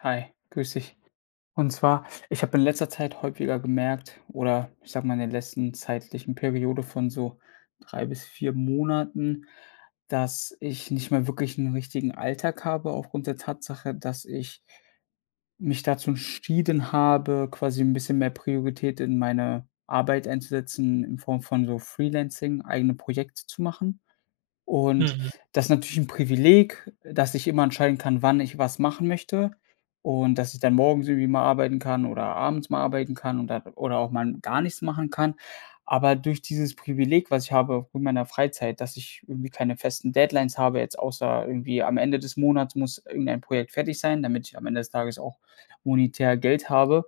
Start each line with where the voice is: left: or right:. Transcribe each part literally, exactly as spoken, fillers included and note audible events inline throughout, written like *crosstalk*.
left: Hi, grüß dich. Und zwar, ich habe in letzter Zeit häufiger gemerkt oder ich sage mal, in den letzten zeitlichen Periode von so drei bis vier Monaten, dass ich nicht mehr wirklich 'n richtigen Alltag habe aufgrund der Tatsache, dass ich mich dazu entschieden habe, quasi 'n bisschen mehr Priorität in meine Arbeit einzusetzen, in Form von so freelancing, eigene Projekte zu machen. Und
right: Mhm.
left: das ist natürlich 'n Privileg, äh, dass ich immer entscheiden kann, wann ich was machen möchte und, dass ich dann morgens irgendwie mal arbeiten kann oder abends mal arbeiten kann und da oder auch mal n gar nichts machen kann. Aber durch dieses Privileg, was ich habe mit meiner Freizeit, dass ich irgendwie keine festen Deadlines habe, jetzt außer irgendwie am Ende des Monats muss irgendein Projekt fertig sein, damit ich am Ende des Tages auch monetär Geld habe,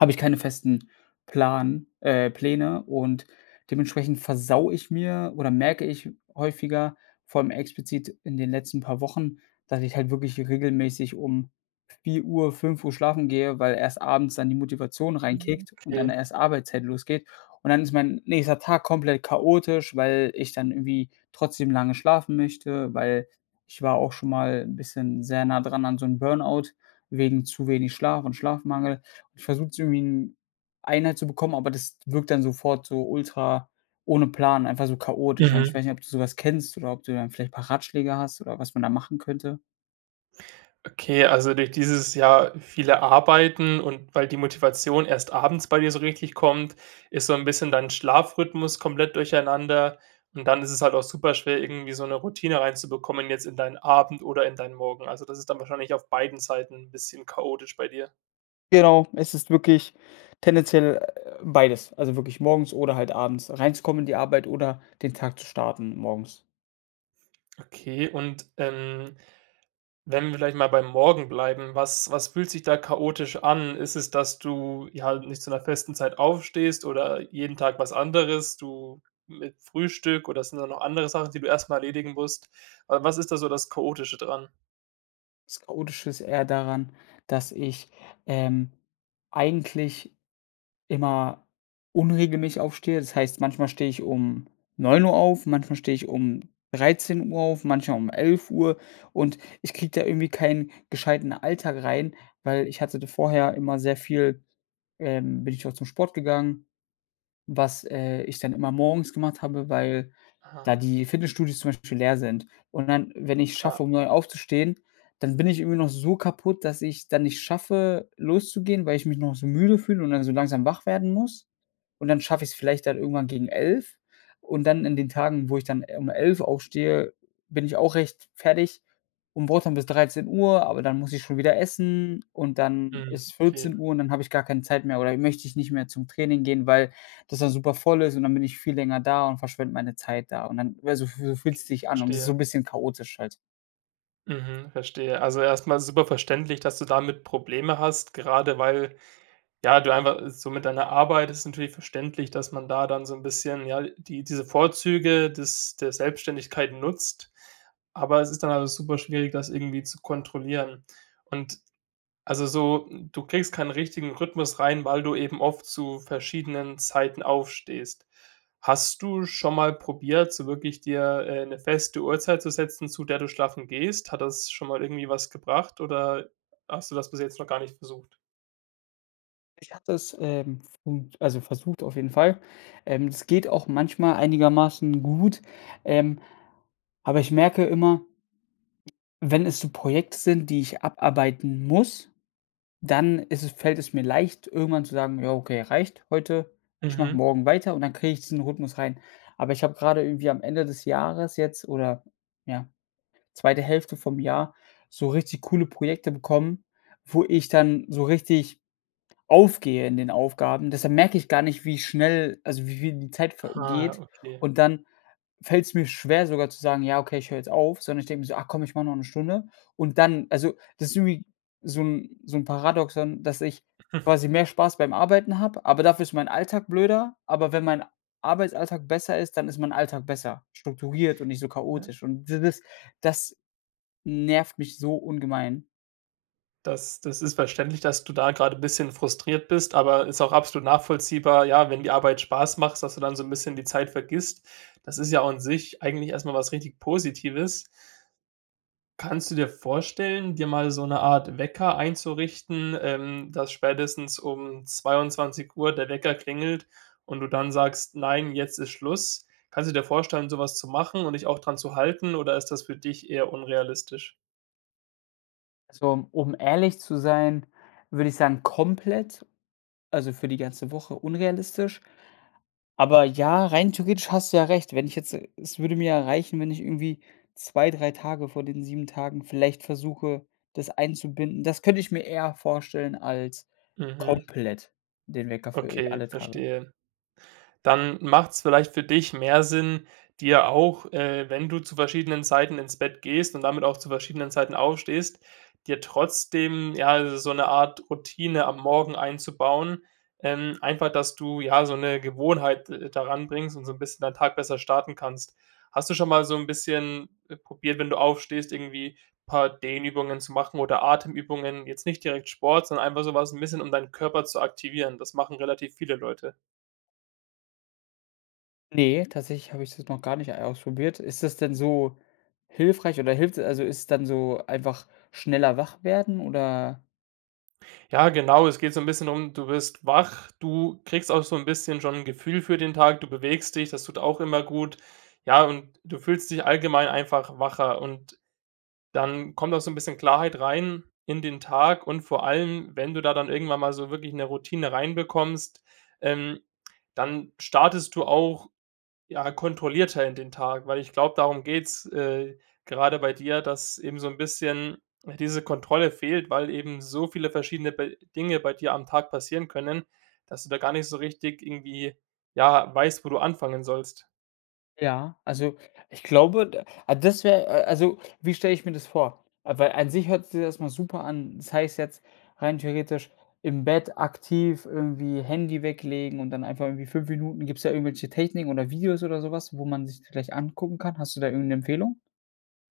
left: habe ich keine festen Plan äh, Pläne und dementsprechend versaue ich mir oder merke ich häufiger, vor allem explizit in den letzten paar Wochen, dass ich halt wirklich regelmäßig um vier Uhr, fünf Uhr schlafen gehe, weil erst abends dann die Motivation
right: Mhm,
left: reinkickt und dann
right: okay.
left: erst Arbeitszeit losgeht. Und dann ist mein nächster Tag komplett chaotisch, weil ich dann irgendwie trotzdem lange schlafen möchte, weil ich war auch schon mal 'n bisschen sehr nah dran an so 'n Burn out, wegen zu wenig Schlaf und Schlafmangel. Ich versuche es irgendwie in Einheit zu bekommen, aber das wirkt dann sofort so ultra ohne Plan, einfach so chaotisch. Und ich
right: Mhm.
left: weiß nicht, ob du so was kennst oder ob du dann vielleicht 'n paar Ratschläge hast oder was man da machen könnte.
right: Okay, also durch dieses, ja, viele Arbeiten und weil die Motivation erst abends bei dir so richtig kommt, ist so 'n bisschen dein Schlafrhythmus komplett durcheinander und dann ist es halt auch super schwer, irgendwie so 'ne Routine reinzubekommen jetzt in deinen Abend oder in deinen Morgen. Also, das ist dann wahrscheinlich auf beiden Seiten 'n bisschen chaotisch bei dir?
left: Genau, es ist wirklich tendenziell, äh, beides. Also wirklich morgens oder halt abends reinzukommen in die Arbeit oder den Tag zu starten morgens.
right: Okay, und, ähm, wenn wir vielleicht mal beim Morgen bleiben, was was fühlt sich da chaotisch an? Ist es, dass du ja halt nicht zu 'ner festen Zeit aufstehst oder jeden Tag was anderes du mit Frühstück oder sind da noch andere Sachen, die du erst mal erledigen musst? Wa was ist da so das Chaotische dran?
left: Das Chaotische ist eher daran, dass ich, ähm, eigentlich immer unregelmäßig aufstehe. Das heißt, manchmal stehe ich um neun Uhr auf, manchmal stehe ich um dreizehn Uhr auf, manchmal um elf Uhr und ich kriege da irgendwie keinen gescheiten Alltag rein, weil ich hatte da vorher immer sehr viel, ähm bin ich auch zum Sport gegangen, was, äh, ich dann immer morgens gemacht habe, weil da
right: Ah.
left: die Fitnessstudios zum Beispiel leer sind. Und dann, wenn ich es
right: Ah.
left: schaffe, um neun aufzustehen, dann bin ich irgendwie noch so kaputt, dass ich es dann nicht schaffe, loszugehen, weil ich mich noch so müde fühle und dann so langsam wach werden muss. Und dann schaffe ich es vielleicht dann irgendwann gegen elf und dann in den Tagen, wo ich dann, äh, um elf aufstehe, bin ich auch recht fertig. Und brauche dann bis dreizehn Uhr, aber dann muss ich schon wieder essen und dann
right: Hm.
left: ist es
right: Okay.
left: vierzehn Uhr und dann habe ich gar keine Zeit mehr oder möchte ich nicht mehr zum Training gehen, weil das dann super voll ist und dann bin ich viel länger da und verschwende meine Zeit da. Und dann wär so so fü fühlt
right: Okay,
left: es sich an und das ist so
right: verstehe.
left: 'n bisschen chaotisch halt.
right: Mhm, verstehe. Also erst mal super verständlich, dass du damit Probleme hast, gerade weil, ja du einfach so mit deiner Arbeit ist natürlich verständlich, dass man da dann so 'n bisschen, ja, l die diese Vorzüge des der Selbstständigkeit nutzt, aber es ist dann alles super schwierig, das irgendwie zu kontrollieren. Und also so, du kriegst keinen richtigen Rhythmus rein, weil du eben oft zu verschiedenen Zeiten aufstehst. Hast du schon mal probiert, so wirklich dir, äh, 'ne feste Uhrzeit zu setzen, zu der du schlafen gehst? Hat das schon mal irgendwie was gebracht oder hast du das bis jetzt noch gar nicht versucht?
left: Ich habe das, ähm, f und also, versucht auf jeden Fall. Ähm, es geht auch manchmal einigermaßen gut, ähm, aber ich merke immer wenn es so Projekte sind, die ich abarbeiten muss, dann ist es fällt es mir leicht, irgendwann zu sagen: „Ja, okay, reicht heute, ich mache
right: Mhm.
left: morgen weiter“, und dann kriege ich diesen Rhythmus rein. Aber ich habe gerade irgendwie am Ende des Jahres jetzt oder, ja, zweite Hälfte vom Jahr, so richtig coole Projekte bekommen, wo ich dann so richtig aufgehe in den Aufgaben. Deshalb merke ich gar nicht, wie schnell, also wie wie die Zeit
right: Ha,
left: vergeht,
right: okay.
left: und dann fällt's mir schwer, sogar zu sagen: „Ja, okay, ich hör jetzt auf“, sondern ich denk mir so: „Ach komm, ich mache noch 'ne Stunde“. Und dann also, das ist irgendwie so 'n so 'n Paradoxon, dass ich
right: *chuckles*
left: quasi mehr Spaß beim Arbeiten habe, aber dafür ist mein Alltag blöder. Aber wenn mein Arbeitsalltag besser ist, dann ist mein Alltag besser. Strukturiert und nicht so
right: Ja.
left: chaotisch. Und d das das nervt mich so ungemein.
right: Das das ist verständlich, dass du da grade bisschen frustriert bist, aber ist auch absolut nachvollziehbar, ja, wenn die Arbeit Spaß macht, sodass du dann so 'n bisschen die Zeit vergisst. Das ist ja auch an sich eigentlich erst mal was richtig Positives. Kannst du dir vorstellen, dir mal so 'ne Art Wecker einzurichten, ähm, dass spätestens um zweiundzwanzig Uhr der Wecker klingelt und du dann sagst: „Nein, jetzt ist Schluss“? Kannst du dir vorstellen, so was zu machen und dich auch dran zu halten, oder ist das für dich eher unrealistisch?
left: Also, um ehrlich zu sein, würde ich sagen komplett also für die ganze Woche unrealistisch, aber ja, rein theoretisch hast du ja recht, wenn ich jetzt es würde mir ja reichen, wenn ich irgendwie zwei, drei Tage von den sieben Tagen vielleicht versuche, das einzubinden. Das könnte ich mir eher vorstellen als
right: Mhm.
left: komplett den Wecker für, äh,
right: Okay,
left: alle Tage.
right: verstehe. Dann macht's vielleicht für dich mehr Sinn, dir auch äh, wenn du zu verschiedenen Zeiten ins Bett gehst und damit auch zu verschiedenen Zeiten aufstehst, dir trotzdem, ja, so 'ne Art Routine am Morgen einzubauen. Ähm, einfach, dass du, ja, so 'ne Gewohnheit, äh, daran bringst und so 'n bisschen dein Tag besser starten kannst. Hast du schon mal so 'n bisschen, äh, probiert, wenn du aufstehst, irgendwie paar Dehnübungen zu machen oder Atemübungen, jetzt nicht direkt Sport, sondern einfach so was 'n bisschen, um deinen Körper zu aktivieren? Das machen relativ viele Leute.
left: Ne, tatsächlich habe ich das noch gar nicht, äh, ausprobiert. Ist das denn so hilfreich oder hilft also, ist dann so einfach schneller wach werden, oder?
right: Ja, genau, es geht so 'n bisschen um du wirst wach, du kriegst auch so 'n bisschen schon 'n Gefühl für den Tag, du bewegst dich, das tut auch immer gut, ja, und du fühlst dich allgemein einfach wacher und dann kommt auch so 'n bisschen Klarheit rein in den Tag und vor allem, wenn du da dann irgendwann mal so wirklich 'ne Routine rein bekommst, ähm, dann startest du auch, ja, kontrollierter in den Tag, weil ich glaube, darum geht's, äh, gerade bei dir, dass eben so 'n bisschen, äh, diese Kontrolle fehlt, weil eben so viele verschiedene be Dinge bei dir am Tag passieren können, dass du da gar nicht so richtig irgendwie, ja, weißt, wo du anfangen sollst.
left: Ja, also ich glaube, d das wäre äh, also wie stelle ich mir das vor? Weil an sich hört sich das erst mal super an das heißt jetzt rein theoretisch im Bett aktiv irgendwie Handy weglegen und dann einfach irgendwie fünf Minuten gibt's da irgendwelche Techniken oder Videos oder sowas, wo man sich vielleicht angucken kann? Hast du da irgend 'ne Empfehlung?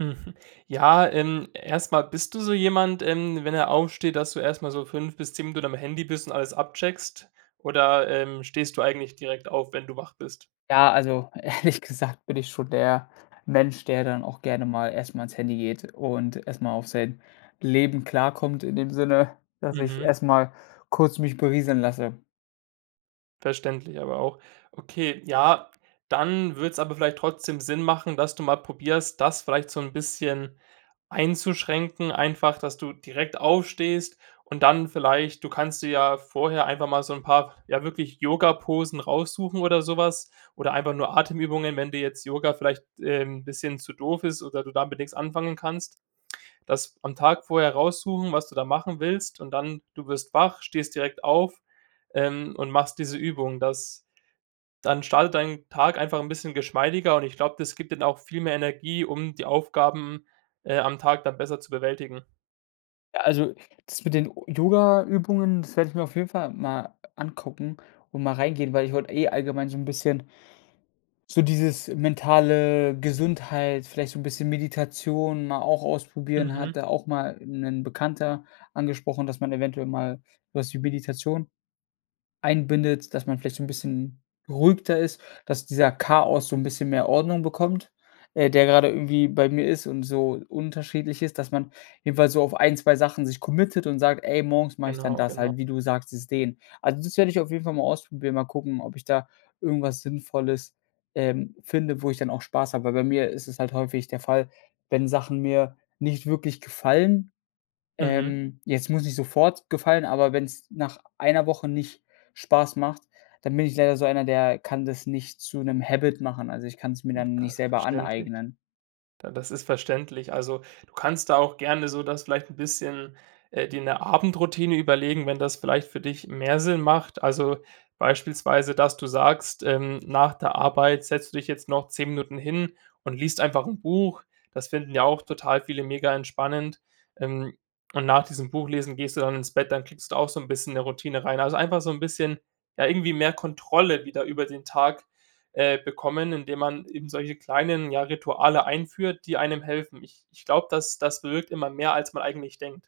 right: Mhm. Ja, ähm, erst mal, bist du so jemand, ähm, wenn er aufsteht, dass du erst mal so fünf bis zehn Minuten am Handy bist und alles abcheckst oder, ähm, stehst du eigentlich direkt auf, wenn du wach bist?
left: Ja, also ehrlich gesagt bin ich schon der Mensch, der dann auch gerne mal erst mal ans Handy geht und erst mal auf sein Leben klarkommt, in dem Sinne, dass ich
right: Mhm.
left: erst mal kurz mich berieseln lasse.
right: Verständlich, aber auch, okay, ja, dann würd's aber vielleicht trotzdem Sinn machen, dass du mal probierst, das vielleicht so 'n bisschen einzuschränken, einfach, dass du direkt aufstehst und dann vielleicht du kannst dir ja vorher einfach mal so 'n paar, ja, wirklich Yoga-Posen raussuchen oder sowas oder einfach nur Atemübungen, wenn dir jetzt Yoga vielleicht, ähm, 'n bisschen zu doof ist oder du da mit nix anfangen kannst. Das am Tag vorher raussuchen, was du da machen willst, und dann, du wirst wach, stehst direkt auf, ähm, und machst diese Übung. Das dann startet dein Tag einfach 'n bisschen geschmeidiger und ich glaube, das gibt dann auch viel mehr Energie, um die Aufgaben, äh, am Tag da besser zu bewältigen.
left: Ja, also das mit den Yogaübungen, das werde ich mir auf jeden Fall mal angucken und mal reingehen, weil ich wollte eh allgemein so 'n bisschen so dieses mentale Gesundheit, vielleicht so 'n bisschen Meditation mal auch ausprobieren.
right: Mhm.
left: Hatte, auch mal 'nen Bekannter angesprochen, dass man eventuell mal was wie Meditation einbindet, dass man vielleicht so 'n bisschen beruhigter ist, dass dieser Chaos so 'n bisschen mehr Ordnung bekommt, äh, der gerade irgendwie bei mir ist und so unterschiedlich ist. Dass man jedenfalls so auf ein, zwei Sachen sich committed und sagt: „Ey, morgens mache ich dann
right: Genau,
left: das
right: genau.
left: halt,“ wie du sagt, dieses Dehnen. Also, das werde ich auf jeden Fall mal ausprobieren, mal gucken, ob ich da irgendwas Sinnvolles, ähm, finde, wo ich dann auch Spaß habe. Weil bei mir ist es halt häufig der Fall, wenn Sachen mir nicht wirklich gefallen,
right: Mhm.
left: ähm, jetzt muss nicht sofort gefallen, aber wenn's nach einer Woche nicht Spaß macht, dann bin ich leider so einer, der kann das nicht zu 'nem habit machen. Also, ich kann's mir dann nicht
right: *unintelligible*
left: selber
right: Verständlich.
left: aneignen.
right: Da das ist verständlich. Also, du kannst da auch gerne so das vielleicht 'n bisschen äh dir 'ne Abendroutine überlegen, wenn das vielleicht für dich mehr Sinn macht, also beispielsweise, dass du sagst, ähm, nach der Arbeit setzt du dich jetzt noch zehn Minuten hin und liest einfach 'n Buch, das finden ja auch total viele mega entspannend, ähm, und nach diesem Buchlesen gehst du dann ins Bett, dann kriegst du auch so 'n bisschen 'ne Routine rein. Also, einfach so 'n bisschen, ja, irgendwie mehr Kontrolle wieder über den Tag, äh, bekommen, indem man eben solche kleinen, ja, Rituale einführt, die einem helfen. Ich ich glaube, das das bewirkt immer mehr, als man eigentlich denkt.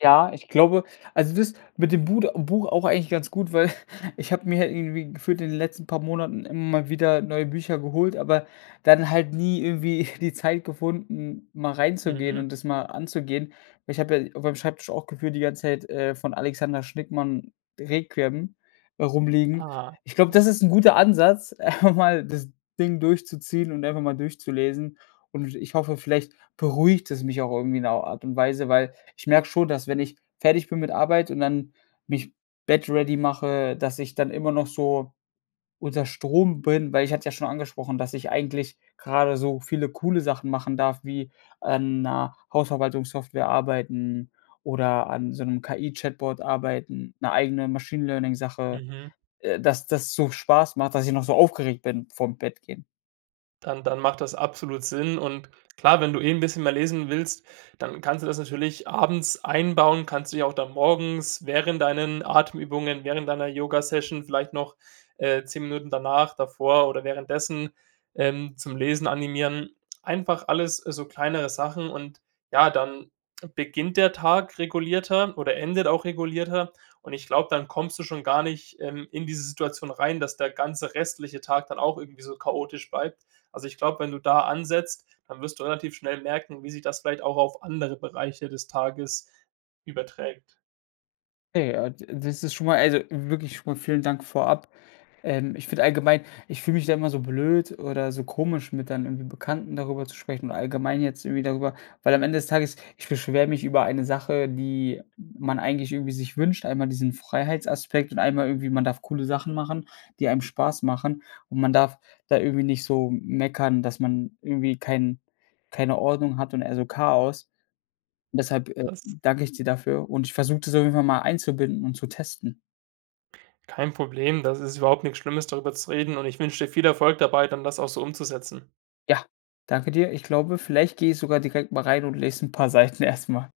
left: Ja, ich glaube, also das mit dem Bud Buch auch eigentlich ganz gut, weil *chuckles* ich habe mir irgendwie gefühlt in den letzten paar Monaten immer mal wieder neue Bücher geholt, aber dann halt nie irgendwie *chuckles* die Zeit gefunden, mal reinzugehen
right: Mhm.
left: und das mal anzugehen. Ich habe ja auf meinem Schreibtisch auch gefühlt die ganze Zeit, äh, von Alexander Schnickmann: Requiem, rumliegen.
right: Ah,
left: Ich glaube,
right: cool.
left: das ist 'n guter Ansatz, einfach mal das Ding durchzuziehen und einfach mal durchzulesen und w ich hoffe, vielleicht beruhigt es mich auch irgendwie in 'ner Art und Weise, weil ich merke schon, dass wenn ich fertig bin mit Arbeit und dann mich Bett ready mache, dass ich dann immer noch so unter Strom bin, weil ich hatte ja schon angesprochen, dass ich eigentlich grade so viele coole Sachen machen darf wie an 'ner Hausverwaltungssoftware arbeiten oder an so 'nem KI-Chatbot arbeiten, 'ne eigene Machine Learning Sache,
right: Mhm.
left: äh, dass das so Spaß macht, dass ich noch so aufgeregt bin vorm Bett gehen.
right: Dann dann macht das absolut Sinn und klar, wenn du eh 'n bisschen mehr lesen willst, dann kannst du das natürlich abends einbauen, kannst du ja auch dann morgens während deinen Atemübungen, während deiner Yogasession vielleicht noch, äh, zehn Minuten danach, davor oder währenddessen, ähm, zum Lesen animieren. Einfach alles so, kleinere Sachen, und ja, dann beginnt der Tag regulierter oder endet auch regulierter, und ich glaube, dann kommst du schon gar nicht, ähm, in diese Situation rein, dass der ganze restliche Tag dann auch irgendwie so chaotisch bleibt. Also, ich glaube, wenn du da ansetzt, dann wirst du relativ schnell merken, wie sich das vielleicht auch auf andere Bereiche des Tages überträgt.
left: Okay. Ah, d das ist schon mal, also wirklich schon mal vielen Dank vorab. Ähm, ich finde allgemein, ich fühle mich da immer so blöd oder so komisch, mit dann irgendwie Bekannten darüber zu sprechen und allgemein jetzt irgendwie darüber, weil am Ende des Tages ich beschwere mich über eine Sache, die man eigentlich irgendwie sich wünscht, einmal diesen Freiheitsaspekt und einmal irgendwie, man darf coole Sachen machen, die einem Spaß machen und man darf da irgendwie nicht so m meckern, dass man irgendwie kein keine Ordnung hat und eher so Chaos. Und deshalb, äh,
right: Das
left: danke ich dir dafür und ich versuche das auf jeden Fall mal einzubinden und zu testen.
right: Kein Problem, das ist überhaupt nix Schlimmes, darüber zu reden, und ich wünsche dir viel Erfolg dabei, dann das auch so umzusetzen.
left: Ja, danke dir. Ich glaube, vielleicht gehe ich sogar direkt mal rein und lese 'n paar Seiten erst mal.